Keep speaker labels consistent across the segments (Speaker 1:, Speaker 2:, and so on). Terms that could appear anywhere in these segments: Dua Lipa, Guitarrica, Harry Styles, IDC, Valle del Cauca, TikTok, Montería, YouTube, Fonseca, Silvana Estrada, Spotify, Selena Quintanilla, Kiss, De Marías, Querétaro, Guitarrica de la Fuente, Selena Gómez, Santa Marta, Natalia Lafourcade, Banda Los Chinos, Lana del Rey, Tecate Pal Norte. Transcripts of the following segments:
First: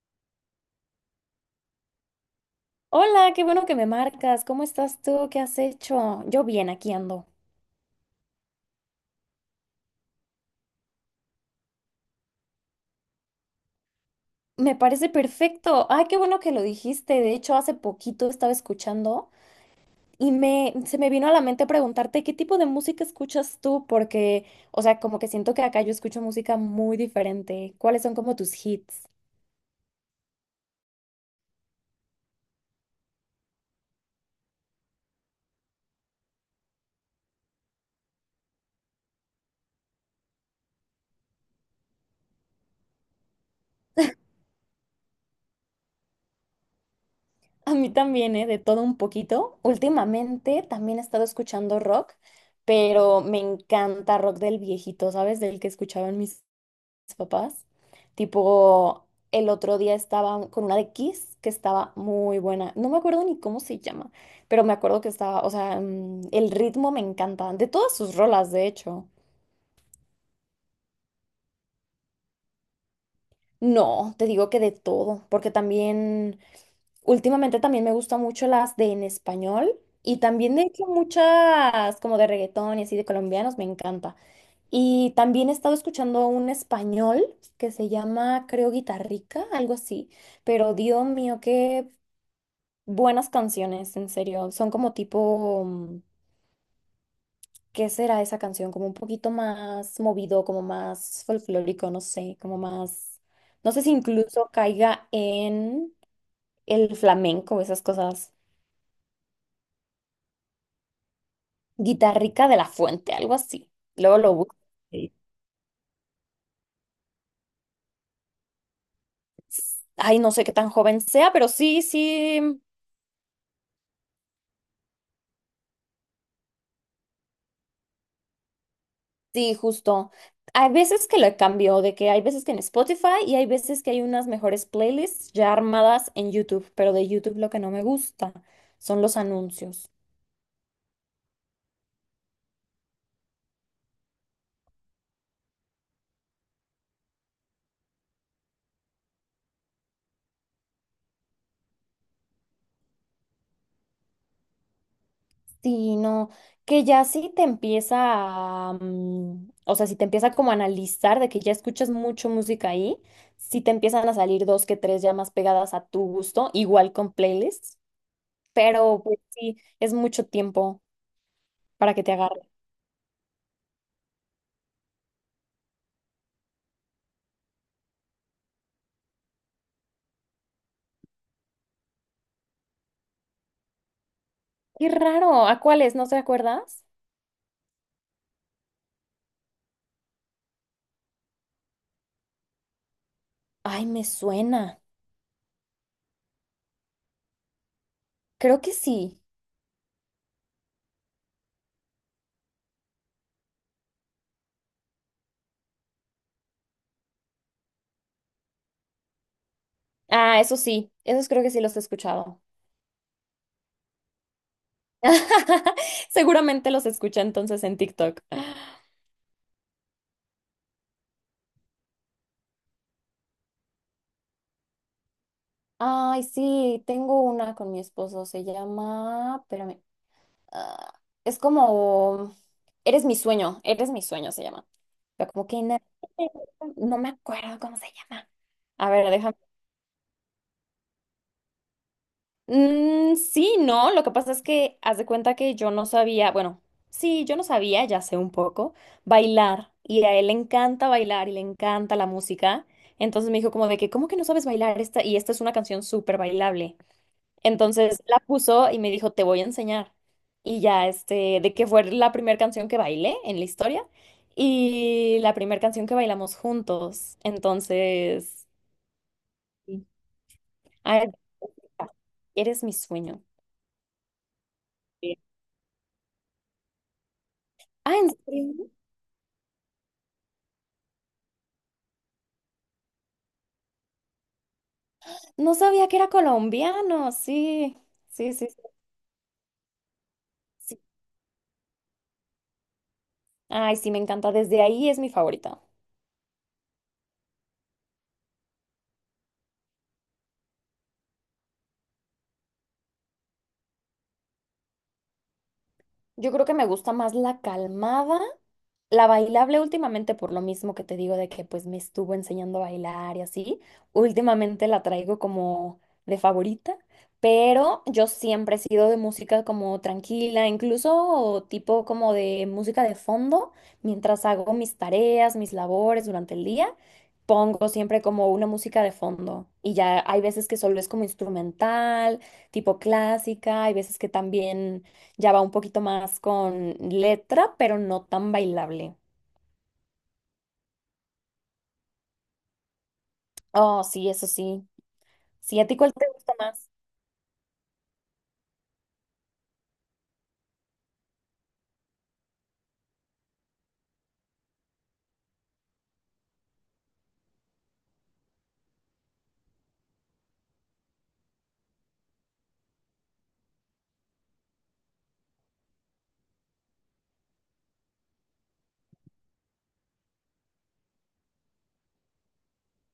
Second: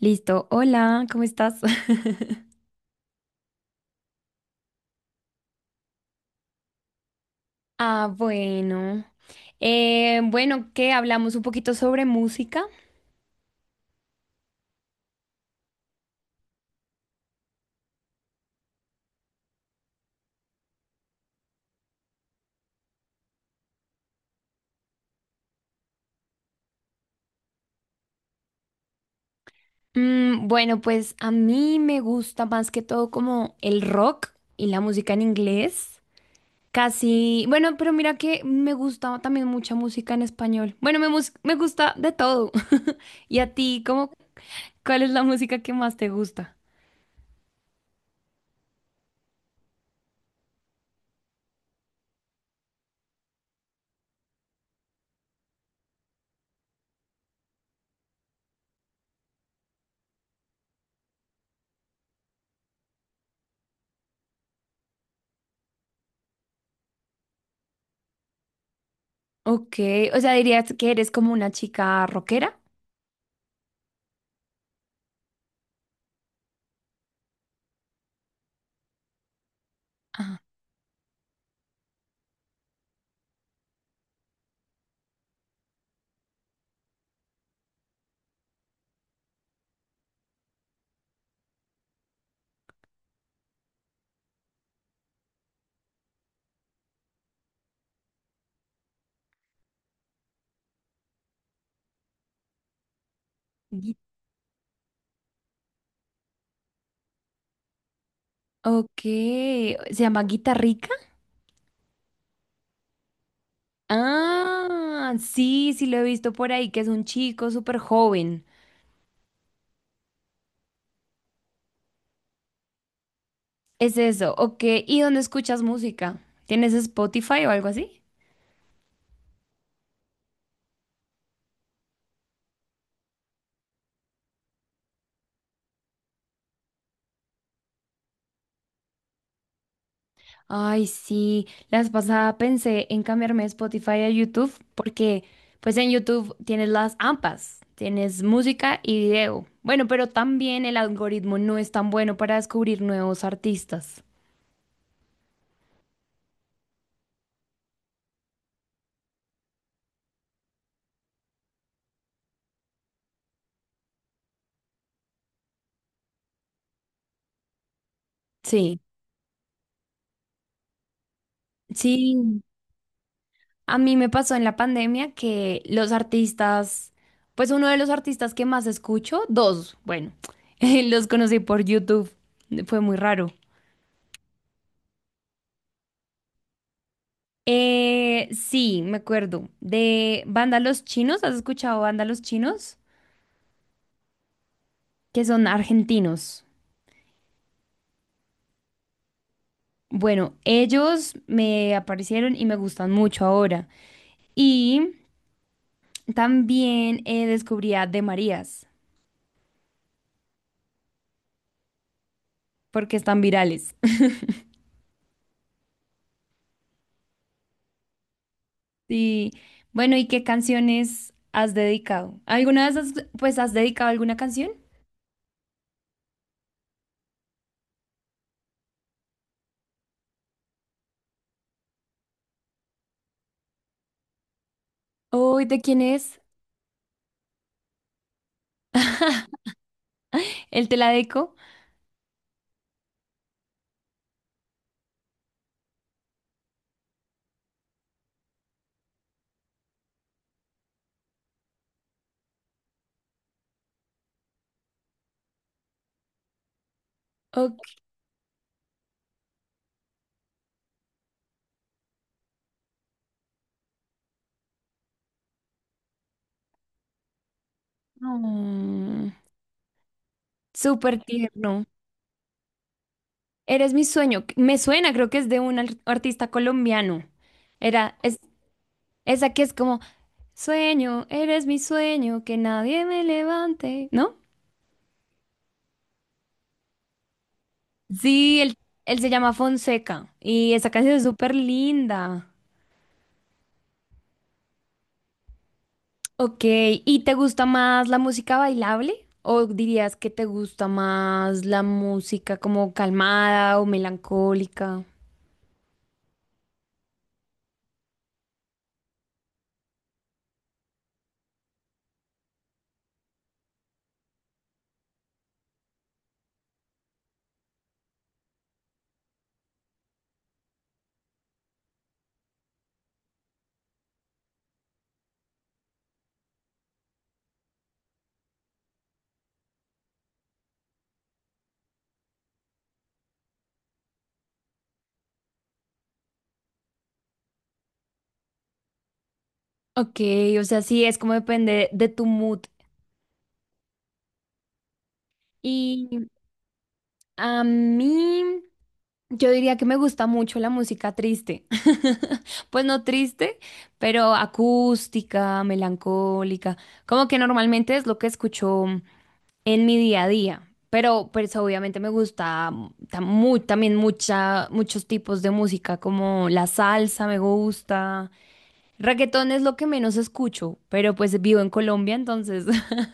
Speaker 1: Listo. Hola, ¿cómo estás?
Speaker 2: Hola, qué bueno que me marcas. ¿Cómo estás tú? ¿Qué has hecho? Yo bien, aquí ando.
Speaker 1: Ah, bueno. Bueno, ¿Qué? Hablamos un poquito sobre música.
Speaker 2: Me parece perfecto. Ay, qué bueno que lo dijiste. De hecho, hace poquito estaba escuchando y me se me vino a la mente preguntarte qué tipo de música escuchas tú, porque, o sea, como que siento que acá yo escucho música muy diferente. ¿Cuáles son como tus hits?
Speaker 1: Mm, bueno, pues a mí me gusta más que todo como el rock y la música en inglés. Casi, bueno, pero mira que me gusta también mucha música en español. Bueno, me gusta de todo. ¿Y a ti, cuál es la música que más te gusta?
Speaker 2: A mí también, ¿eh? De todo un poquito. Últimamente también he estado escuchando rock, pero me encanta rock del viejito, ¿sabes? Del que escuchaba en mis papás. Tipo, el otro día estaba con una de Kiss que estaba muy buena. No me acuerdo ni cómo se llama, pero me acuerdo que estaba, o sea, el ritmo me encanta. De todas sus rolas, de hecho.
Speaker 1: Ok, o sea, dirías que eres como una chica rockera.
Speaker 2: No, te digo que de todo, porque también, últimamente también me gustan mucho las de en español y
Speaker 1: Ajá.
Speaker 2: también de hecho muchas como de reggaetón y así de colombianos, me encanta. Y también he estado escuchando un español que se llama, creo, Guitarrica, algo así. Pero Dios mío, qué buenas canciones, en serio. Son como tipo, ¿qué será esa canción? Como un poquito más movido, como más folclórico, no sé, como más... No sé si incluso caiga en el flamenco, esas cosas.
Speaker 1: Ok, ¿se llama Guitarrica?
Speaker 2: Guitarrica de la Fuente, algo así. Luego lo busco. Sí.
Speaker 1: Ah, sí, sí lo he visto por ahí, que es un chico súper joven.
Speaker 2: Ay, no sé qué tan joven sea, pero sí, sí.
Speaker 1: Es eso, ok. ¿Y dónde escuchas música? ¿Tienes Spotify o algo así?
Speaker 2: Sí, justo. Hay veces que lo cambio, de que hay veces que en Spotify y hay veces que hay unas mejores playlists ya armadas en YouTube, pero de YouTube lo que no me gusta son los anuncios.
Speaker 1: Ay, sí, la vez pasada pensé en cambiarme de Spotify a YouTube porque pues en YouTube tienes las AMPAs, tienes música y video. Bueno, pero también el algoritmo no es tan bueno para descubrir nuevos artistas.
Speaker 2: Sí, no, que ya sí te empieza a, o sea, si te empieza como a analizar de que ya escuchas mucho música ahí, sí te empiezan a salir dos que tres ya más pegadas a tu gusto, igual con playlists,
Speaker 1: Sí.
Speaker 2: pero pues sí, es mucho tiempo para que te
Speaker 1: Sí.
Speaker 2: agarre.
Speaker 1: A mí me pasó en la pandemia que los artistas, pues uno de los artistas que más escucho, dos, bueno, los conocí por YouTube, fue muy raro.
Speaker 2: Qué raro, ¿a cuáles? ¿No te acuerdas?
Speaker 1: Sí, me acuerdo, de Banda Los Chinos, ¿has escuchado Banda Los Chinos?
Speaker 2: Ay, me suena.
Speaker 1: Que son argentinos.
Speaker 2: Creo que sí.
Speaker 1: Bueno, ellos me aparecieron y me gustan mucho ahora. Y también descubrí a De Marías,
Speaker 2: Ah, eso sí, esos creo que sí los he escuchado.
Speaker 1: porque están virales.
Speaker 2: Seguramente los escuché entonces en TikTok.
Speaker 1: Sí. Bueno, ¿y qué canciones has dedicado? ¿Alguna vez has, pues, has dedicado alguna canción?
Speaker 2: Ay, sí, tengo una con mi esposo, se llama, espérame, ah, es como, eres mi sueño se llama. Pero
Speaker 1: Uy,
Speaker 2: como
Speaker 1: ¿de
Speaker 2: que
Speaker 1: quién es?
Speaker 2: no me acuerdo cómo se llama. A ver, déjame.
Speaker 1: ¿El te la deco?
Speaker 2: Sí, no, lo que pasa es que haz de cuenta que yo no sabía, bueno, sí, yo no sabía, ya sé un poco, bailar. Y a él le encanta bailar y le encanta la música. Entonces me dijo como de que, ¿cómo que no sabes bailar esta? Y esta es una canción súper bailable.
Speaker 1: Ok.
Speaker 2: Entonces la puso y me dijo, te voy a enseñar. Y ya, de que fue la primera canción que bailé en la historia y la primera canción que bailamos juntos. Entonces,
Speaker 1: Mm,
Speaker 2: sí,
Speaker 1: súper
Speaker 2: ay,
Speaker 1: tierno.
Speaker 2: eres mi sueño.
Speaker 1: Eres mi sueño. Me suena, creo que es de un artista colombiano.
Speaker 2: Ah, ¿en
Speaker 1: Es,
Speaker 2: serio?
Speaker 1: esa que es como, sueño, eres mi sueño, que nadie me levante, ¿no?
Speaker 2: No sabía que era colombiano. Sí, sí,
Speaker 1: Sí,
Speaker 2: sí,
Speaker 1: él,
Speaker 2: sí,
Speaker 1: él se llama Fonseca y esa
Speaker 2: sí.
Speaker 1: canción es súper linda.
Speaker 2: Ay, sí, me encanta. Desde ahí es mi favorita.
Speaker 1: Ok, ¿y te gusta más la música bailable? ¿O dirías que te gusta más la música como calmada o melancólica?
Speaker 2: Yo creo que me gusta más la calmada. La bailable últimamente, por lo mismo que te digo de que pues me estuvo enseñando a bailar y así, últimamente la traigo como de favorita, pero yo siempre he sido de música como tranquila, incluso tipo como de música de fondo, mientras hago mis tareas, mis labores durante el día, pongo siempre como una música de fondo y ya hay veces que solo es como instrumental, tipo clásica, hay veces que también ya va un poquito más con letra, pero no tan bailable.
Speaker 1: Ok, o sea, sí, es como depende de tu mood.
Speaker 2: Oh, sí, eso sí. Sí, ¿a ti cuál te
Speaker 1: Y
Speaker 2: gusta más?
Speaker 1: a mí, yo diría que me gusta mucho la música triste. Pues no triste, pero acústica, melancólica. Como que normalmente es lo que escucho en mi día a día. Pero pues obviamente me gusta también muchos tipos de música, como la salsa me gusta. Reggaetón es lo que menos escucho, pero pues vivo en Colombia, entonces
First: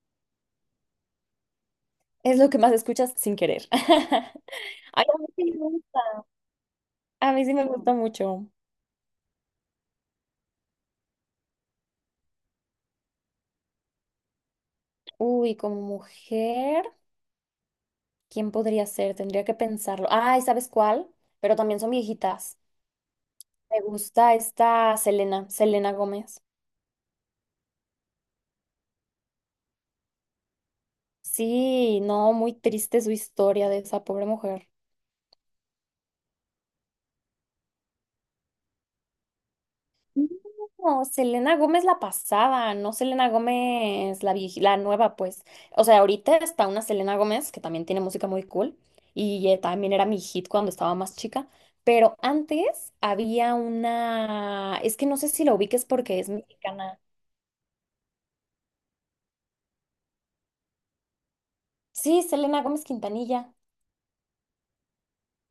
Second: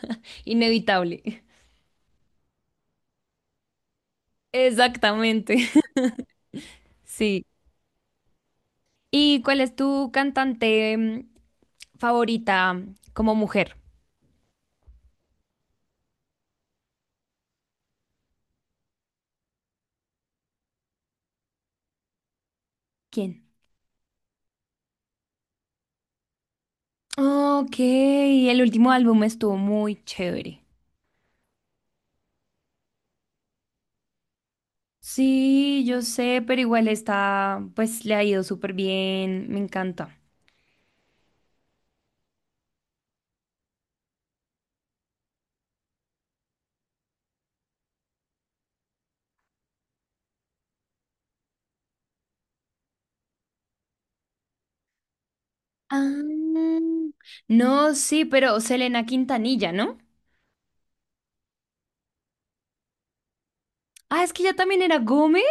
Speaker 1: inevitable.
Speaker 2: Es lo que más escuchas sin querer. Ay, a mí sí
Speaker 1: Exactamente.
Speaker 2: me gusta. A
Speaker 1: Sí.
Speaker 2: mí sí me gusta mucho.
Speaker 1: ¿Y cuál es tu cantante favorita como mujer?
Speaker 2: Uy, como mujer, ¿quién podría ser? Tendría que pensarlo. Ay, ¿sabes cuál? Pero también son viejitas.
Speaker 1: ¿Quién?
Speaker 2: Me gusta esta Selena, Selena Gómez.
Speaker 1: Ok, el último álbum estuvo muy chévere.
Speaker 2: Sí, no, muy triste su historia de esa pobre mujer.
Speaker 1: Sí, yo sé, pero igual está, pues le ha ido súper bien, me encanta.
Speaker 2: No, Selena Gómez la pasada, no Selena Gómez la la nueva, pues. O sea, ahorita está una Selena Gómez que también tiene música muy cool y también era mi hit cuando estaba más chica, pero antes había una, es que no sé si la ubiques porque es
Speaker 1: Ah,
Speaker 2: mexicana.
Speaker 1: no, sí, pero Selena Quintanilla, ¿no?
Speaker 2: Sí, Selena Gómez Quintanilla,
Speaker 1: Ah, es que ella también era Gómez.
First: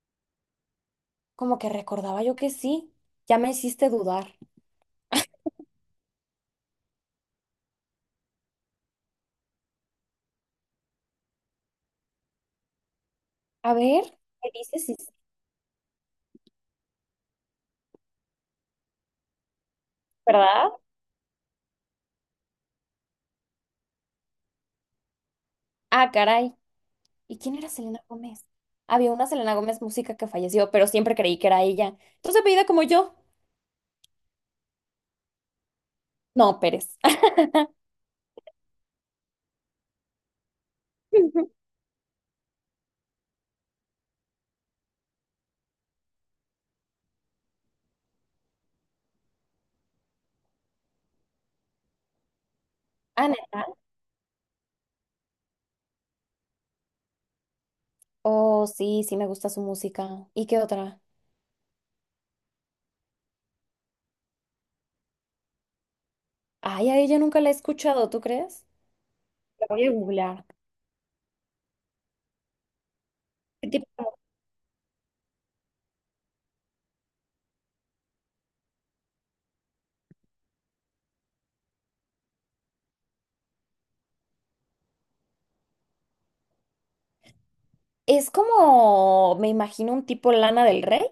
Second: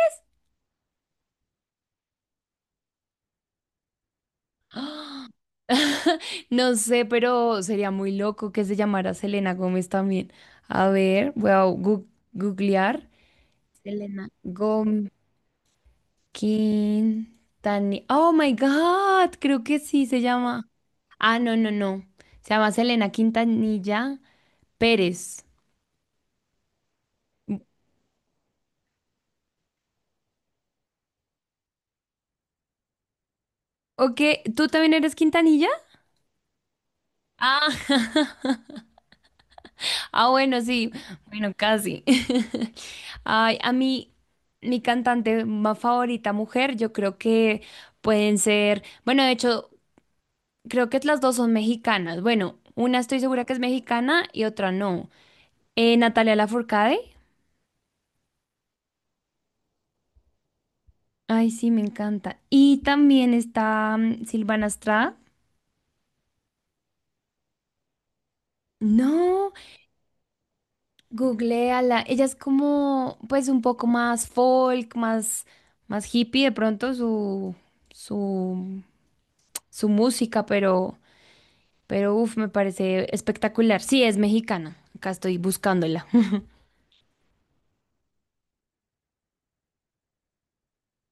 Speaker 2: como que recordaba yo que sí, ya me hiciste dudar.
Speaker 1: ¡Ah! No sé, pero sería muy loco que se llamara Selena Gómez también. A ver, googlear.
Speaker 2: A ver,
Speaker 1: Selena
Speaker 2: ¿qué dices? Sí, sí.
Speaker 1: Gómez Quintanilla. Oh my God, creo que sí se llama.
Speaker 2: ¿Verdad?
Speaker 1: Ah, no, no, no. Se llama Selena Quintanilla. Pérez.
Speaker 2: Ah, caray. ¿Y quién era Selena Gómez? Había una Selena Gómez música que falleció, pero siempre creí que era ella. Entonces, apellida como yo.
Speaker 1: Ok, ¿tú también eres Quintanilla?
Speaker 2: No, Pérez.
Speaker 1: Ah, ah, bueno, sí, bueno, casi. Ay, a mí, mi cantante más favorita mujer, yo creo que pueden ser, bueno, de hecho, creo que las dos son mexicanas. Bueno, una estoy
Speaker 2: Ah,
Speaker 1: segura que es
Speaker 2: ¿neta?
Speaker 1: mexicana y otra no. Natalia Lafourcade.
Speaker 2: Oh, sí, sí me gusta su música. ¿Y qué otra?
Speaker 1: Ay, sí, me encanta. Y también está Silvana Estrada.
Speaker 2: Ay, a ella nunca la he escuchado, ¿tú crees?
Speaker 1: No.
Speaker 2: La voy a googlear.
Speaker 1: Googleala. Ella es como, pues, un
Speaker 2: ¿Qué
Speaker 1: poco
Speaker 2: tipo?
Speaker 1: más folk, más, más hippie de pronto su, su música, pero uff, me parece espectacular. Sí, es mexicana. Acá estoy buscándola.
Speaker 2: Es como, me imagino, un tipo Lana del Rey.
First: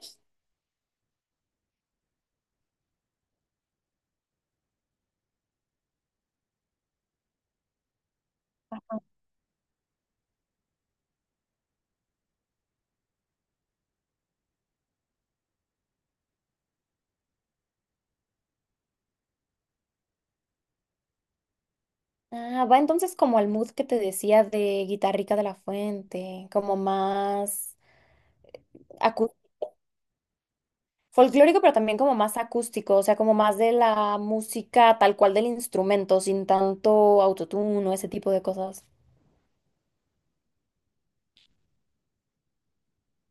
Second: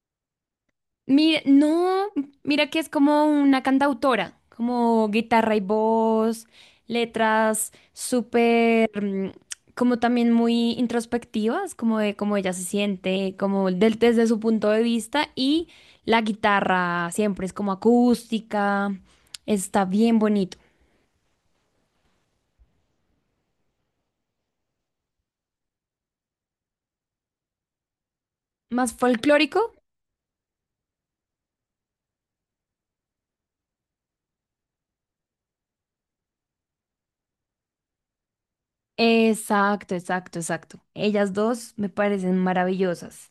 Speaker 1: Mira, no, mira que es como una cantautora, como guitarra y voz, letras súper, como también muy introspectivas, como de cómo ella se siente, como desde su punto de vista y la guitarra siempre es como acústica, está bien bonito.
Speaker 2: Ah, va entonces como al mood que te decía de Guitarrica de la Fuente, como más
Speaker 1: Más
Speaker 2: acústico.
Speaker 1: folclórico,
Speaker 2: Folclórico, pero también como más acústico, o sea, como más de la música tal cual del instrumento, sin tanto autotune o ese tipo de cosas.
Speaker 1: exacto, exacto, exacto. Ellas dos me parecen maravillosas.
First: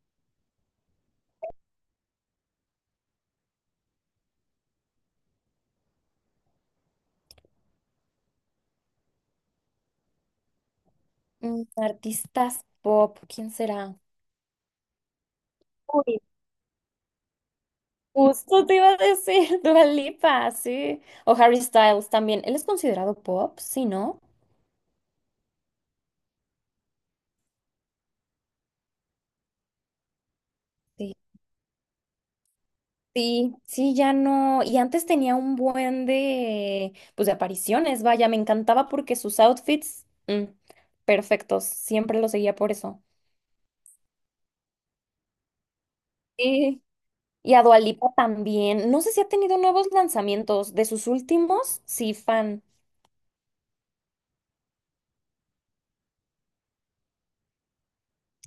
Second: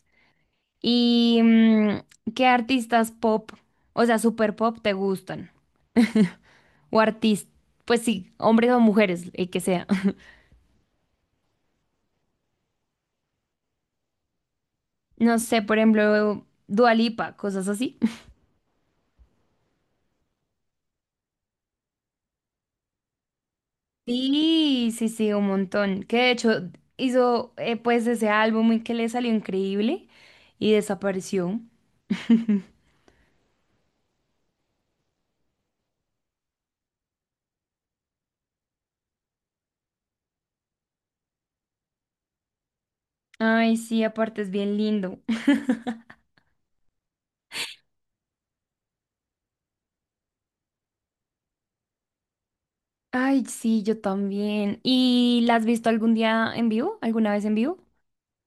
Speaker 1: ¿Y qué artistas pop, o sea, super pop, te gustan? O artistas, pues sí, hombres o mujeres, el que sea.
Speaker 2: Artistas pop, ¿quién será?
Speaker 1: No sé, por
Speaker 2: Uy,
Speaker 1: ejemplo, Dua Lipa, cosas así.
Speaker 2: justo te iba a decir, Dua Lipa, sí. O Harry Styles también. Él es considerado pop, sí, ¿no?
Speaker 1: Sí, sí, sí, un montón. Que de hecho hizo pues ese álbum y que le salió increíble y
Speaker 2: Sí.
Speaker 1: desapareció.
Speaker 2: Sí, sí, ya no. Y antes tenía un buen de, pues, de apariciones, vaya, me encantaba porque sus outfits, perfectos, siempre lo seguía por eso.
Speaker 1: Ay, sí, aparte es bien lindo.
Speaker 2: Sí. Y a Dua Lipa también. No sé si ha tenido nuevos lanzamientos. De sus últimos, sí, fan.
Speaker 1: Ay, sí, yo también. ¿Y la has visto algún día en vivo? ¿Alguna vez en vivo?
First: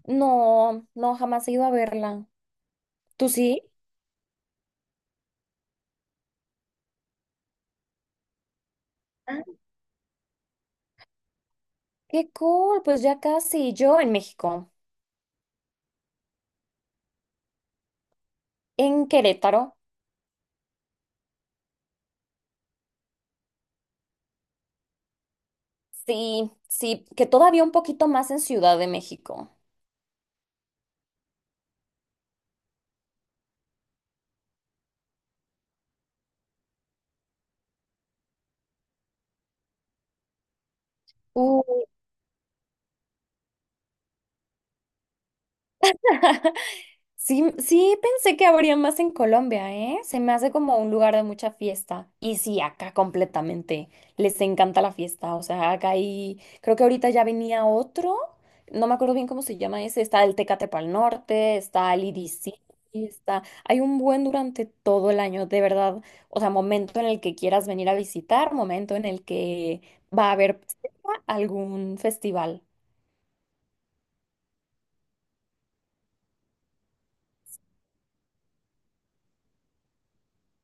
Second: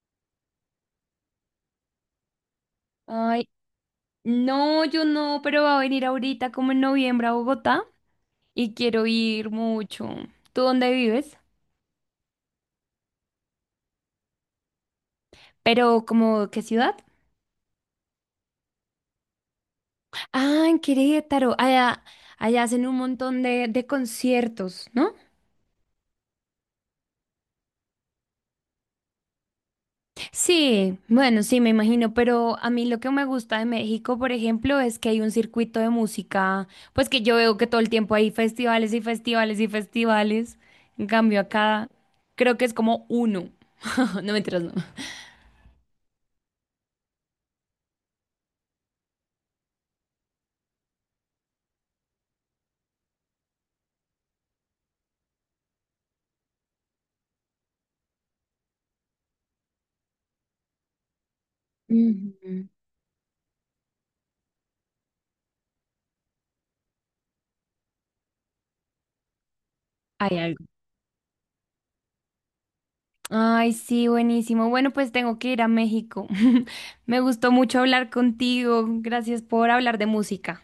Speaker 2: No, no, jamás he ido a verla. ¿Tú
Speaker 1: Ay,
Speaker 2: sí?
Speaker 1: no, yo no, pero va a venir ahorita como en noviembre a Bogotá y quiero
Speaker 2: Ah,
Speaker 1: ir mucho. ¿Tú dónde vives?
Speaker 2: qué cool, pues ya casi. Yo en México,
Speaker 1: Pero como, ¿qué ciudad?
Speaker 2: en Querétaro.
Speaker 1: Ah, en Querétaro. Allá, allá hacen un montón de conciertos, ¿no?
Speaker 2: Sí, sí, que todavía un poquito más en Ciudad de México.
Speaker 1: Sí, bueno, sí, me imagino, pero a mí lo que me gusta de México, por ejemplo, es que hay un circuito de música, pues que yo veo que todo el tiempo hay festivales y festivales y festivales. En cambio, acá creo que es como uno. No, mentiras, no.
Speaker 2: Sí, sí pensé que habría más en Colombia, ¿eh? Se me hace como un lugar de mucha fiesta. Y sí, acá completamente. Les encanta la fiesta. O sea, acá hay, creo que ahorita ya venía otro. No me acuerdo bien cómo se llama ese. Está el Tecate Pal Norte, está el IDC,
Speaker 1: Ujú.
Speaker 2: está. Hay un buen durante todo el año, de verdad. O sea, momento en el que quieras venir a visitar, momento en el que va a
Speaker 1: Hay
Speaker 2: haber
Speaker 1: algo.
Speaker 2: algún festival.
Speaker 1: Ay, sí, buenísimo. Bueno, pues tengo que ir a México. Me gustó mucho hablar contigo. Gracias por hablar de música.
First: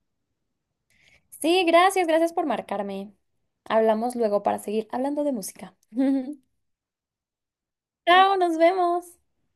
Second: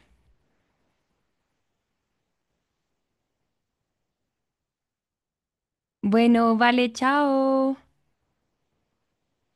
Speaker 2: Sí, gracias, gracias por marcarme. Hablamos luego para seguir hablando de música.
Speaker 1: Bueno, vale, chao.
Speaker 2: Chao, nos vemos.